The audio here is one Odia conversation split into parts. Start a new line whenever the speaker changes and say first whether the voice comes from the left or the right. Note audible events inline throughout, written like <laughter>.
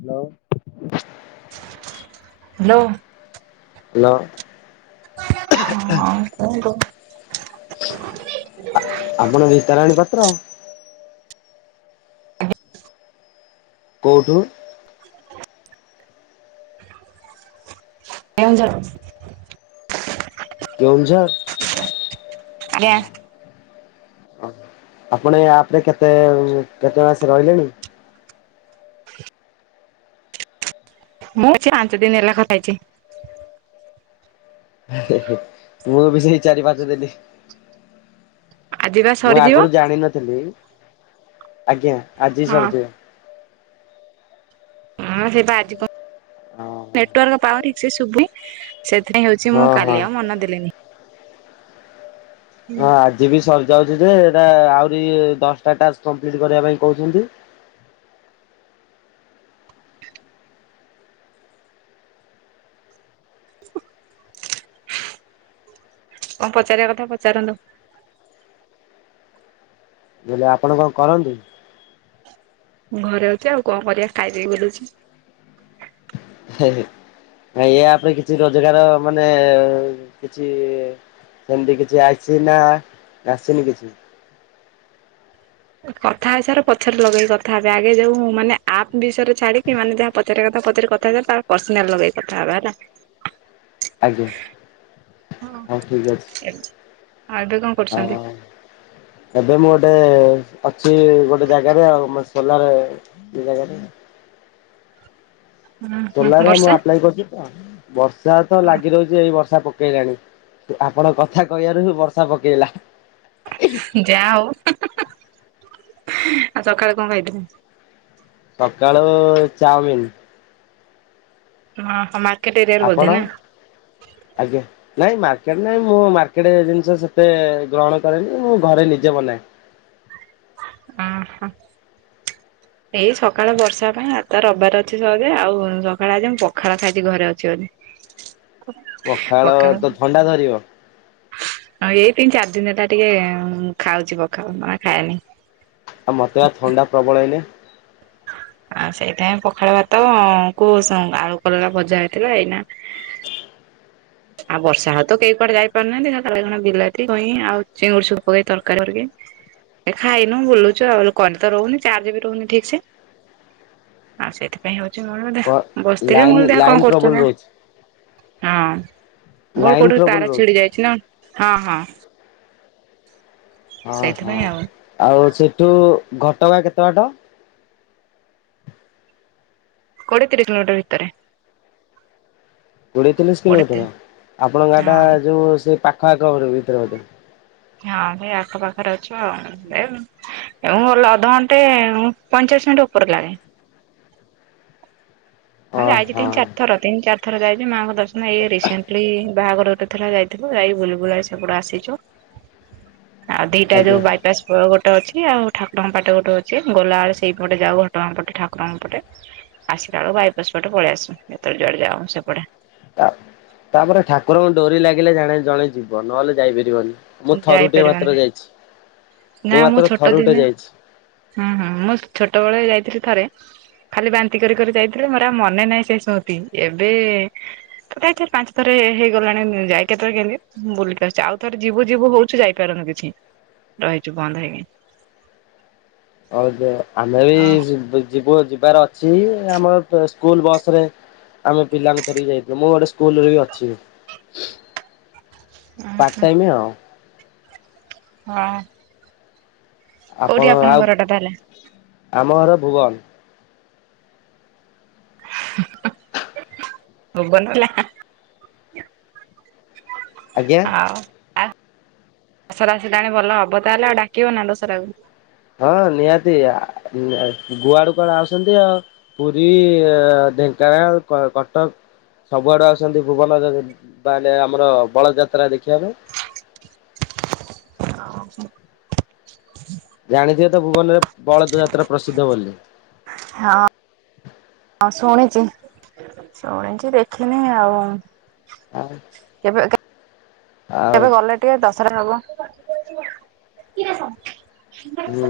left: ହ୍ୟାଲୋ।
right: ହାଲୋ।
left: ଏଲୋ।
right: ହଁ, କୁହନ୍ତୁ।
left: ଆପଣ ରିତାରାଣୀ ପାତ୍ର? କୋଉଠୁ?
right: କେଉଁଝର
left: କେଉଁଝର୍?
right: ଆଜ୍ଞା
left: ଆପଣ ଏ ଆପ୍ ରେ କେତେ କେତେ ମାସ ରହିଲେଣି?
right: ମୁଁ ଅଛି ପାଞ୍ଚ ଦିନ ହେଲା କଥା ହେଇଛି।
left: ମୁଁ ବି ସେଇ ଚାରି ପାଞ୍ଚ ଦିନି
right: ଆଜି ବା
left: ମୁଁ
right: ସରିଯିବ
left: ଆଗରୁ ଜାଣିନଥିଲି ଆଜ୍ଞା, ଆଜି
right: ହଁ।
left: ସରିଯିବ।
right: ହଁ ସେଇ ପା ଆଜିିପ
left: ହଁ
right: ନେଟୱାର୍କ ପାଉନି ଠିକ ସେ ଶୁଭୁନି। ସେଥିଇଁ ହୋଉଚି, ମୁଁ
left: ହଁ।
right: କାଲି ଆଉ ମନ ଦେଲିନି।
left: ହଁ, ଆଜି ବି ସରିଯାଉଚି ଯେ ଏଟା ଆହୁରି ଦଶଟା ଟାକ୍ସ କମ୍ପ୍ଲିଟ କରିବା ପାଇଁ କହୁଛନ୍ତି।
right: କଣ ପଚାରିବା କଥା ପଚାରନ୍ତୁ?
left: ମୁଁ କହିଲି ଆପଣ କଣ କରନ୍ତି?
right: ଘରେ ଅଛି ଆଉ କଣ କରିବା, ଖାଇଦେଇକି ବୁଲୁଚି।
left: ଇୟାପରେ କିଛି ରୋଜଗାର ମାନେ କିଛି ସେମତି କିଛି ଆଇଚି ନା ଆସିନି କିଛି।
right: କଥା ହେଇସାର ପଛରେ ଲଗେଇକି କଥା ହେବେ, ଆଗେ ଯୋଉ ମାନେ ଆପ୍ ବିଷୟରେ ଛାଡିକି ମାନେ ଯାହା ପଚାରିବା କଥା ପଚାରି କଥା ହେ ତାପରେ ପର୍ସନାଲ ଲଗେଇ କଥା ହବା ହେଲା।
left: ହ। ଆଜ୍ଞା ହଁ ଠିକ ଅଛି
right: ଆଉ ଏବେ କଣ କରୁଛନ୍ତି
left: ହଁ। ଏବେ ମୁଁ ଗୋଟେ ଅଛି ଗୋଟେ ଜାଗାରେ ଆଉ ସୋଲାର ଏ ଜାଗାଟା ତୋଲା ମୁଁ
right: ବର୍ଷା?
left: ଆପ୍ଲାଏ କରୁଛି ତ ବର୍ଷା ତ ଲାଗି ରହୁଚି ଏଇ ବର୍ଷା ପ ପକେଇଲାଣି। ଆପଣ କଥା କହିବାରୁ ହିଁ ବର୍ଷା ପକେଇଲା।
right: ଯାହା ହୋଉ, ଆଉ ସକାଳେ କଣ ଖାଇଥିଲେ?
left: ସକାଳୁ ଚାଉମିିନ।
right: ହଁ, ସମା
left: ଆପଣ? ଆଜ୍ଞା। ନାଇଁ ମାର୍କେଟ ନାଇଁ ମୁଁ ମାର୍କେଟ ଜିନିଷ ସେତେ ଗ୍ରହଣ କରେନି ମୁଁ ଘରେ ନିଜେ ବନାଏ।
right: ଓ ହୋ।
left: <inaudible>
right: ଏଇ ସକାଳ ବର୍ଷା ପାଇଁ ଆଜି ତ ରବିବାର ଅଛି ସହଜେ ଆଉ ସକାଳେ ଆଜି ମୁଁ ପଖାଳ ଖାଇଚି ଘରେ ଅଛି ବୋଲି।
left: ପଖାଳ ତ ଥଣ୍ଡା ଧରିବ।
right: ହଁ ଏଇ ତିନି ଚାରି ଦିନ ହେଲା ଟିକେ ଖାଉଚି ପଖାଳ ନ ଖାଏନି।
left: ଆଉ ମୋତେ ପା ଥଣ୍ଡା ପ୍ରବଳ ଏଇନେ।
right: ଆଉ ସେଇଥିାଇଁ ପଖାଳ ଭାତ କୁ ଆଳୁ କଲରା ଭଜା ହେଇଥିଲା, ଏଇନା ଆଉ ବର୍ଷା ହଉ ତ କେହି କୁଆଡ଼େ ଯାଇ ପାରୁନାହାନ୍ତି, ବାଇଗଣ ବିଲାତି କଁଇଆ ଆଉ ଚିଙ୍ଗୁଡିି ପକେଇ ତରକାରୀ କରି। ଏ ଖାଇନୁ ବୁଲୁଚ କରେଣ୍ଟ ତ ରହୁନି ଚାର୍ଜ ବି ରହୁନି ଠିକ୍ ସେ। ଆଉ ସେଥିପାଇଁ ହୋଉଚି, ମୁଁ ଦେ
left: କ
right: ବସିଥିଲି ମୁଁ
left: ଲାଇନ
right: କହିଲି ଦେଖିବା
left: ଲାଇନ
right: କଣ
left: ଟ୍ରବୁଲ ରହୁଛି
right: କରୁଛନ୍ତି ହିଁ। ମୋର
left: ଲାଇନ
right: କୋଉଠି
left: ଟ୍ରବୁଲ
right: ତାରା
left: ରହୁଛି।
right: ଛିଡି ଯାଇଚି ନା ହଁ ହଁ
left: ହଁ, ହଁ,
right: ସେଇଥିପାଇଁ ଆଉ
left: ଆଉ ସେଠୁ ଘଟଗାଁ କେତେ ବାଟ?
right: କୋଡ଼ିଏ ତିରିଶି କିଲୋମିଟର ଭିତରେ।
left: କୋଡ଼ିଏ ତିରିଶ
right: କୋଡିଏ
left: କିଲୋମିଟର
right: ତିରି
left: ଆପଣ ଗାଁ ଟା
right: ହଁ
left: ଯୋଉ ସେଇ ପାଖ ଆଖ ଭିତରେ <unintelligible>
right: ହଁ ଭାଇ ଆଖପାଖରେ ଅଛୁ ଆଉ। ମୁଁ <unintelligible> ଅଧଘଣ୍ଟେ ପଇଁଚାଳିଶ ମିନିଟ୍ ଓପରେ ଲାଗେ। ହଁ ଯାଇଚି,
left: ଓହୋ
right: ତିନି ଚାରି ଥର ତିନି ଚାର ଥର ଯାଇଚି, ମାଆଙ୍କ ଦର୍ଶନ ଏଇ ରିସେଣ୍ଟଲି ବାହାଘର ଏଥର ଯାଇଥିଲି ଯାଇ ବୁଲି ବୁଲା ସେପଟେ ଆସିଚୁ।
left: ହଁ <unintelligible>
right: ଆଉ ଦିଟା ଯୋଉ ବା ଯାଜପୁର ଗୋଟେ ଅଛି, ଆଉ ଠାକୁରଙ୍କ ପାଖେ ଗୋଟେ ଅଛି ଗଲାବେଳେ ସେଇପଟେ ଯାଉ ଘଟଗା ପଟେ ଠାକୁରଙ୍କ ପଟେ। ଆସିଲା ବେଳକୁ ବାଇପାସ ପଟେ ପଳେଇ ଆସୁ ଯେତେବେଳେ ଜୋଉଆଡେ ଯାଉଁ ସେପଟେ।
left: ତାପରେ ଠାକୁରଙ୍କ ଡୋରି ଲାଗିଲେ ଜାଣେ ଜଣେ ଯିବ ନହେଲେ ଯାଇପାରିବନି। ମୁଁ ଥରୁଟେ
right: ଯାଇପାରିବାନି
left: ମାତ୍ର ଯାଇଚି
right: ନା
left: ମୁଁ ମାତ୍ର
right: ଛୋଟ
left: ଥରୁଟେ
right: ଦିନେ
left: ଯାଇଚି।
right: ହୁଁ ହୁଁ ମୁଁ ଛୋଟବେଳେ ଯାଇଥିଲି ଥରେ। ଖାଲି ବାନ୍ତି କରି କରି ଯାଇଥିଲି ମୋର ଆଉ ମନେ ନାହିଁ ସେ ସ୍ମୃତି ଏବେ ଥରେ କି ପାଞ୍ଚ ଥରେ ହେଇଗଲାଣି ଯାଇ କେତେବେଳେ କେମିତି ବୁଲିକି <unintelligible> ଆଉ ଥରେ ଯିବୁ ଯିବୁ ହଉଛୁ ଯାଇପାରୁନୁ କିଛି, ରହିଛୁ ବନ୍ଦ ହେଇକି।
left: ହଉ ସେ ଆମେ ବି
right: ଅ
left: ଯିବ-ଯିବୁ ଯିବାର ଅଛି, ଆମର ତ ସ୍କୁଲ ବସରେ ଆମେ ପିଲାଙ୍କୁ ଧରିକି ଯାଇଥାଉ, ମୁଁ ଗୋଟେ ସ୍କୁଲରେ ବି ଅଛି।
right: ଓହୋ
left: ପାର୍ଟ ଟାଇମ୍ ଆଉ।
right: ହଁ। କୋଉଠି
left: ଆପଣଙ୍କର
right: ଆପଣଙ୍କ
left: ଆଉ,
right: ଘରଟା ତାହେଲେ
left: ଆମ ଘର ଭୁବନ।
right: କଣ କହିଲ?
left: ଆଜ୍ଞା?
right: ଆ ଦଶହରା ଆସିଲାଣି ଭଲ ହବ ତାହେଲେ ଆଉ। ଡାକିବ ନା ଦଶରାକୁ?
left: ହଁ ନିହାତି। ଆ- ନି କୁଆଡୁ କୁଆଡୁ ଆଉସନ୍ତି ଆଉ। ପୁରୀ, ଆ ଢେଙ୍କାନାଳ, କ-କଟକ। ସବୁଆଡୁ ଆଉଛନ୍ତି ଭୁବନରେ ମାନେ ଆମର ବଳଦଯାତ୍ରା ଦେଖିବା ପାଇଁ।
right: ହଁ।
left: ଜାଣିଥିବେ ତ ଭୁବନରେ ବଳଦ ଯାତ୍ରା ପ୍ରସିଦ୍ଧ ବୋଲି।
right: ହଁ। ହଁ ଶୁଣିଚି, ଶୁଣିଛି ଦେଖିନେଇ ଆଉ।
left: ଆଁ
right: ଏବେ ଗଲେ ଟିକେ ଦଶରା ହବ।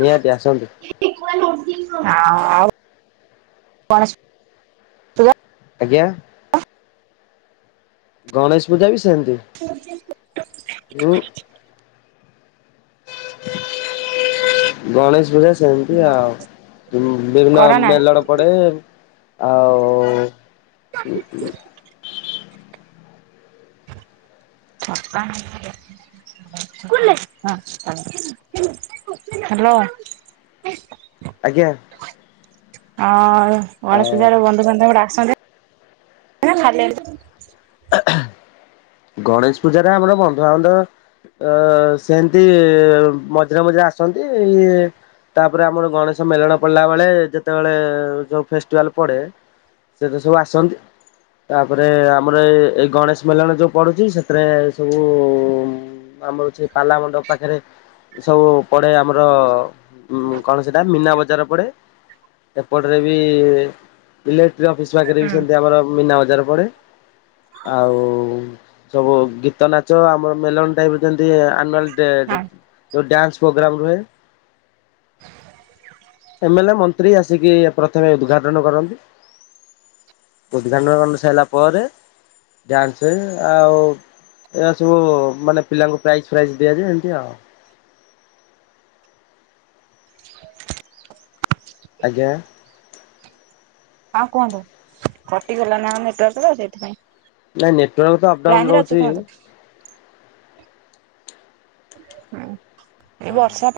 left: ନିହାତି ଆସନ୍ତୁ
right: ଆ-ଆଉ ପାସ୍
left: ଆଜ୍ଞା ଗଣେଶ ପୂଜା ବି ସେମତି।
right: <unintelligible>
left: ମୁଁ ଗଣେଶ ପୂଜା ସେମତି ଆଉ। ଉମ୍ ବିଭିନ୍ନ
right: କରନା
left: ମେଲଣ ପଡେ ଆଉ
right: <unintelligible> <unintelligible> ର।
left: ଆଜ୍ଞା।
right: ହଁ ଗଣେଶ
left: ଆଉ
right: ପୂଜାରେ ବନ୍ଧୁବାନ୍ଧବ ଡାକୁସନ୍ତି ନା, ଖାଲି
left: <inaudible> ଗଣେଶ ପୂଜାରେ ଆମର ବନ୍ଧୁଆବାନ୍ଧବ ଅ ସେନ୍ତି ମଝିରେ ମଝିରେ ଆସନ୍ତି, ଇଏ ତାପରେ ଆମର ଗଣେଶ ମେଲଣ ପଡିଲା ବେଳେ ଯେତେବେଳେ ଯୋଉ ଫେଷ୍ଟିଭାଲ ପଡେ ସେଇଥିରେ ସବୁ ଆସନ୍ତି, ତାପରେ ଆମର ଏ-ଏଇ ଗଣେଶ ମେଲଣ ଯୋଉ ପଡୁଛି, ସେଥିରେ ସବୁ ଉମ୍ ଆମର ସେ ପାଲା ମଣ୍ଡପ ପାଖରେ ସବୁ ପଡେ ଆମର ଉମ୍ କଣ ସେଇଟା, ମୀନା ବଜାର ପଡ଼େ। ଏପଟରେ ବି ଇଲେକ୍ଟ୍ରିକ୍ ଅଫିସ୍ ପାଖରେ ବି ସେମତି ଆମର ମୀନା ବଜାର ପଡ଼େ। ଆଉ ସବୁ ଗୀତ, ନାଚ ଆମର ମେଲଣ ଟାଇପର ଯେମତି ଅନୁଆଲ୍ ଡେରେ
right: ହଁ
left: ଯୋଉ ଡ୍ୟାନ୍ସ ପ୍ରୋଗ୍ରାମ ରୁହେ
right: <inaudible>
left: ଏମେ ଲେ ଏ ମନ୍ତ୍ରୀ ଆସିକି ପ୍ରଥମେ ଉଦ୍ଘାଟନ କରନ୍ତି। ଉଦ୍ଘାଟନ ହେଇସାରିଲା ପରେ ଡ୍ୟାନ୍ସ ଆଉ ଏହା ସବୁ ମାନେ ପିଲାଙ୍କୁ ପ୍ରାଇଜ ଫ୍ରାଇଜ୍ ଦିଆଯାଏ, ଏମିତି ଆଉ।
right: <inaudible>
left: ଆଜ୍ଞା?
right: ହଁ କୁହନ୍ତୁ କଟିଗଲା ନା କଣ ନେଟୱାର୍କ ତ ସେଇଥିପାଇଁ।
left: ନାଇଁ ନେଟୱାର୍କ ତ
right: ଲାଇନ
left: ଅପଡାଉନ
right: ରେ ଅଛି
left: ରହୁଛି।
right: କୁହନ୍ତୁ ହୁଁ ଏ ବର୍ଷା।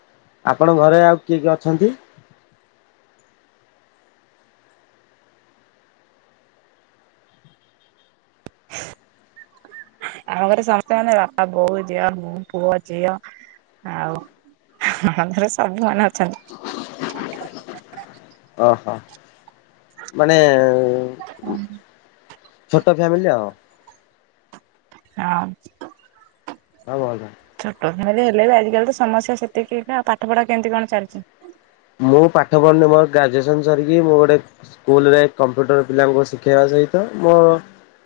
left: ଆପଣଙ୍କ ଘରେ ଆଉ କିଏ କିଏ ଅଛନ୍ତି?
right: ଆମ ଘରେ ସମସ୍ତେ ମାନେ ବାପା ବୋଉ ଝିଅ ମୁଁ ପୁଅ ଝିଅ। ଆଉ ହାଁ ଆମଘରେ ସବୁ ମନେ ଅଛନ୍ତି।
left: ଓହୋ ମାନେ।
right: ଉଁ।
left: ଛୋଟ ଫ୍ୟାମିଲି ଆଉ।
right: ହଁ।
left: ଆଉ ଭଲ।
right: ଛୋଟ ଫ୍ୟାମିଲି ହେଲେ ବି ଆଜିକାଲି ତ ସମସ୍ୟା ସେତିକି ନା। ପାଠପଢା କେମିତି କଣ ଚାଲିଛି?
left: ମୁଁ ପାଠ ପଢୁନି ମୋର ଗ୍ରାଜୁଏସନ ସରିକି ମୁଁ ଗୋଟେ ସ୍କୁଲ୍ରେ କମ୍ପ୍ୟୁଟର୍ ପିଲାଙ୍କୁ ଶିଖାଇବା ସହିତ ମୋ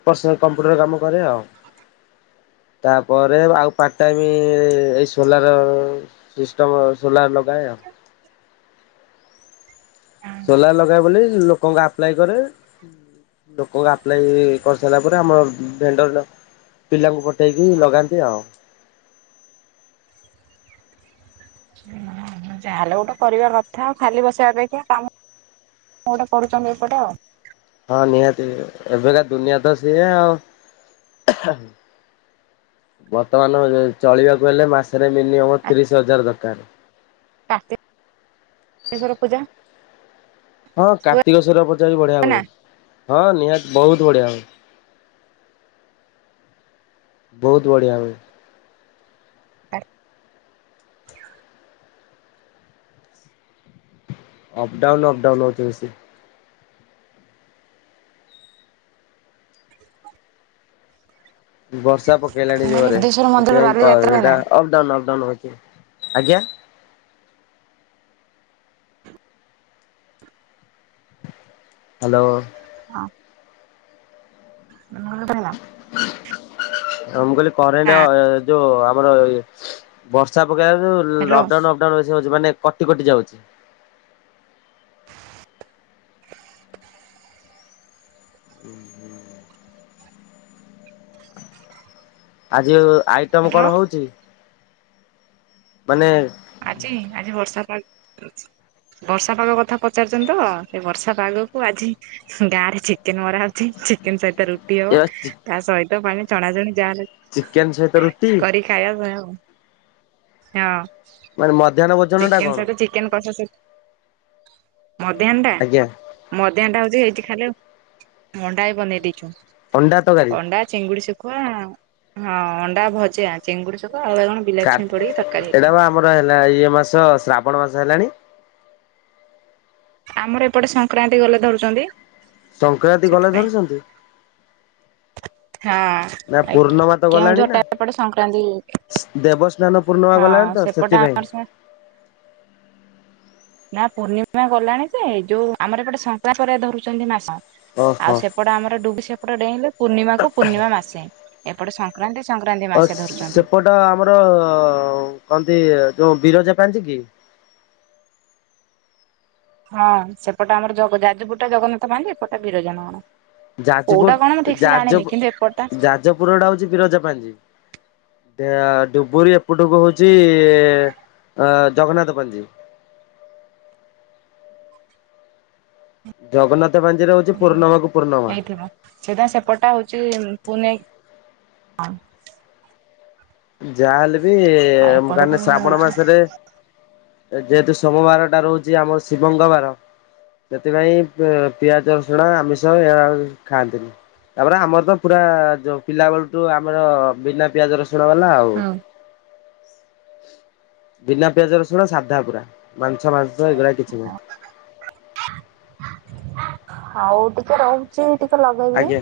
left: ପର୍ସନାଲ କମ୍ପ୍ୟୁଟର କାମ କରେ ଆଉ। ତାପରେ ଆଉ ପାଟ ଟାଇମ୍ ଏଇ ସୋଲାର। ସିଷ୍ଟମ ସୋଲାର ଲଗାଏ ଆଉ। ସୋଲାର ଲଗାଏ ବୋଲି ଲୋକଙ୍କ ଆପ୍ଲାଏ କରେ। ଲୋକଙ୍କ ଆପ୍ଲାଇ କରିସାରିଲା ପରେ ଆମର ଭେଣ୍ଡର ପିଲାଙ୍କୁ ପଠେଇକି ଲଗାନ୍ତି ଆଉ।
right: <inaudible> ଯା ହେଲେ ଗୋଟେ କରିବା କଥା ଆଉ ଖାଲି ବସିବା ଅପେକ୍ଷା କାମ ଗୋଟେ କରୁଛନ୍ତି ଏପଟେ ଆଉ।
left: ହଁ ନିହାତି ଏବେକା ଦୁନିଆ ତ ସେଇଆ ଆଉ। ବର୍ତ୍ତମାନ ଏ ଯୋଉ ଚଳିବାକୁ ହେଲେ ମାସରେ ମିନୀମମ ତିରିଶ ହଜାର ଦରକାର।
right: କାର୍ତ୍ତିକେଶ୍ୱର ପୂଜା।
left: ହଁ
right: ହୁଏ
left: କାର୍ତ୍ତିକେଶ୍ୱର ପୂଜା ବି ବଢ଼ିଆ ହୁଏ
right: ନା ମୁଁ
left: ହଁ ନିହାତି ବହୁତ୍ ବଢ଼ିଆ ହୁଏ। ବହୁତ ବଢିଆ ହୁଏ।
right: <unintelligible>
left: ଅପ୍ ଡାଉନ୍ ଅପ୍ ଡାଉନ୍ ହଉଚି ବେଶି। ବର୍ଷା ପକେଇଲାଣି
right: କହିଲି
left: ଜୋରେ
right: ବୁଦ୍ଧେଶ୍ୱର ମନ୍ଦିର
left: ସେଥିପାଇଁ କ
right: ବାଲିଯାତ୍ରା ହୁଏ ନା
left: ଇଏଟା ଅପ୍ ଡାଉନ୍ ଅପ୍ ଡାଉନ୍ ହଉଚି ଆଜ୍ଞା। ହା ଲୋ।
right: ହଁ। <unintelligible>
left: ହଁ ମୁଁ କହିଲି କରେଣ୍ଟ ଅ ଏ ଯୋ ଅପ୍ ଆମର ଏ ବର୍ଷା ପକେଇଲାନି
right: hello
left: up down up down ବେଶୀ ହଉଚି ମାନେ କଟି କଟି ଯାଉଚି। ହୁଁ ହୁଁ <unintelligible> ଆଜି ଉ-ଆଇଟମ୍
right: ହ୍ୟାଲୋ
left: କଣ ହଉଚି? ମାନେ
right: ଆଜି- ଆଜି ବର୍ଷା ପାଗ ହଉଚି। ବର୍ଷା ପାଗ କଥା ପଚାରୁଛନ୍ତି ତ ସେ ବର୍ଷା ପାଗକୁ ଆଜି ଗାଁ ରେ ଚିକେନ ମରା ହଉଛି ଚିକେନ ସହିତ ରୁ ତେଣୁ
left: ଏ
right: ତା ସହିତ ମାନେ ଚଣା ଚଣି ଯାହେଲେ
left: ଚିକେନ୍ ସହିତ ରୁଟି?
right: ଖାଇବା <unintelligible> ହଁ
left: ମାନେ ମଧ୍ୟାହ୍ନ ଭୋଜନ ଟା
right: ଚିକେନ
left: କଣ
right: ସହିତ ଚିକେନ। ଚିକେନ କସା ସହିତ ମଧ୍ୟାନ ଟା
left: ଆଜ୍ଞା
right: ମଧାହ୍ନ ଟା ହେଇଛି ଖାଲି ମଣ୍ଡା ଏ ବନେଇ ଦେଉଛୁ।
left: ଅଣ୍ଡା ତରକାରି।
right: ଚିଙ୍ଗୁଡି ଶୁଖୁଆ ହଁ ଅଣ୍ଡା ଭଜା ଚିଙ୍ଗୁଡି ଶୁଖୁଆ ଆଉ କଣ?
left: କା ଏଇଟା ବା ଆମର ହେଲା ଇଏ ମାସ ଶ୍ରାବଣ ମାସ ହେଲାଣି।
right: ଆମର ଏପଟେ ସଂକ୍ରାନ୍ତି ଗଲେ ଧରୁଚନ୍ତି।
left: ସଂକ୍ରାନ୍ତି ଗଲେ ଧରୁଛନ୍ତି।
right: ହଁ
left: ନା
right: ଆଜ୍ଞା
left: ପୂର୍ଣ୍ଣମା ତ ଗଲାଣି
right: କେଉଁଝର
left: ନା
right: ଟା ଏପଟେ ସଂକ୍ରାନ୍ତି
left: ଦେବସ୍ନାନ ପୂର୍ଣ୍ଣିମା
right: ହଁ
left: ଗଲାଣି ତ
right: ସେପଟେ
left: ସେଥିପାଇଁ।
right: ଆମର ସେ ନା ପୂର୍ଣ୍ଣିମା ଗଲାଣି ସେ ଯୋଉ ଆମର ଏପଟେ ସଂକ୍ରାନ୍ତି ପରେ ଧରୁଛନ୍ତି ମାସ।
left: ଓହୋ।
right: ଆଉ ସେପଟ ଆମର ଡୁବୁରୀ ସେପଟ ଡେଇଁଲେ ପୂର୍ଣିମାକୁ ପୂର୍ଣ୍ଣିମା ମାସେ। ଏପଟେ ସଂକ୍ରାନ୍ତି ସଂକ୍ରାନ୍ତି ମାସେ ଧରୁଛନ୍ତି।
left: ଏଇତ ଆମର କହନ୍ତି ଯୋଉ ବିରଜା ପାଞ୍ଜି କି
right: ହଁ ସେପଟ ଆମର ଜଗ ଯାଜପୁରଟା ଜଗନ୍ନାଥ ପାଞ୍ଜି ଏପଟ ଟା ବିରଜା ନା କଣ।
left: ଯାଜପୁର
right: କୋଉଟା କଣ ମୁଁ ଠିକ ସେ ଜାଣିନି
left: ଯାଜପୁ
right: କିନ୍ତୁ ଏପଟ ଟା।
left: ଯାଜପୁରଟା ହଉଛି ବିରଜା ପାାଞ୍ଜି ଡେ ଆ ଡୁବରି। ଏପଟୁକୁ ହଉଛି ଏ ଆ ଜଗନ୍ନାଥ ପାଞ୍ଜି। ଜଗନ୍ନାଥ ପାଞ୍ଜିରେ ହଉଛି ପୂର୍ଣ୍ଣମା କୁ ପୂର୍ଣ୍ଣିମା।
right: ସେଟା ସେପଟା ହଉଛି ପୁନେଇଁ ହଁ
left: ଯା ହେଲେ ବି ମୁ ଗା
right: ଏପଟକୁ
left: ନେ ଶ୍ରାବଣ
right: ହଉଛି
left: ମାସରେ। ଯେହେତୁ ସୋମବାର ଟା ରହୁଛି ଆମର ଶିବଙ୍ଗ ବାର। ସେଥିପାଇଁ ପି-ପିଆଜ ରସୁଣ ଆମିଷ ଏରା ଖାଆନ୍ତିନି। ତାପରେ ଆମର ତ ପୁରା ଯୋଉ ପିଲା ବେଳୁଠୁ ଆମର ବିନା ପିଆଜ ରସୁଣ ବାଲା ଆଉ।
right: ହୁଁ।
left: ବିନା ପିଆଜ ରସୁଣ ସାଧା ପୁରା ମାଂସ -ମାଂସ ଏଗୁାର କିଛି ନାହିଁ।
right: <unintelligible> ଆଉ ଟିକେ ରହୁଛି ଟିକେ ଲଗେଇବି।
left: ଆଜ୍ଞା।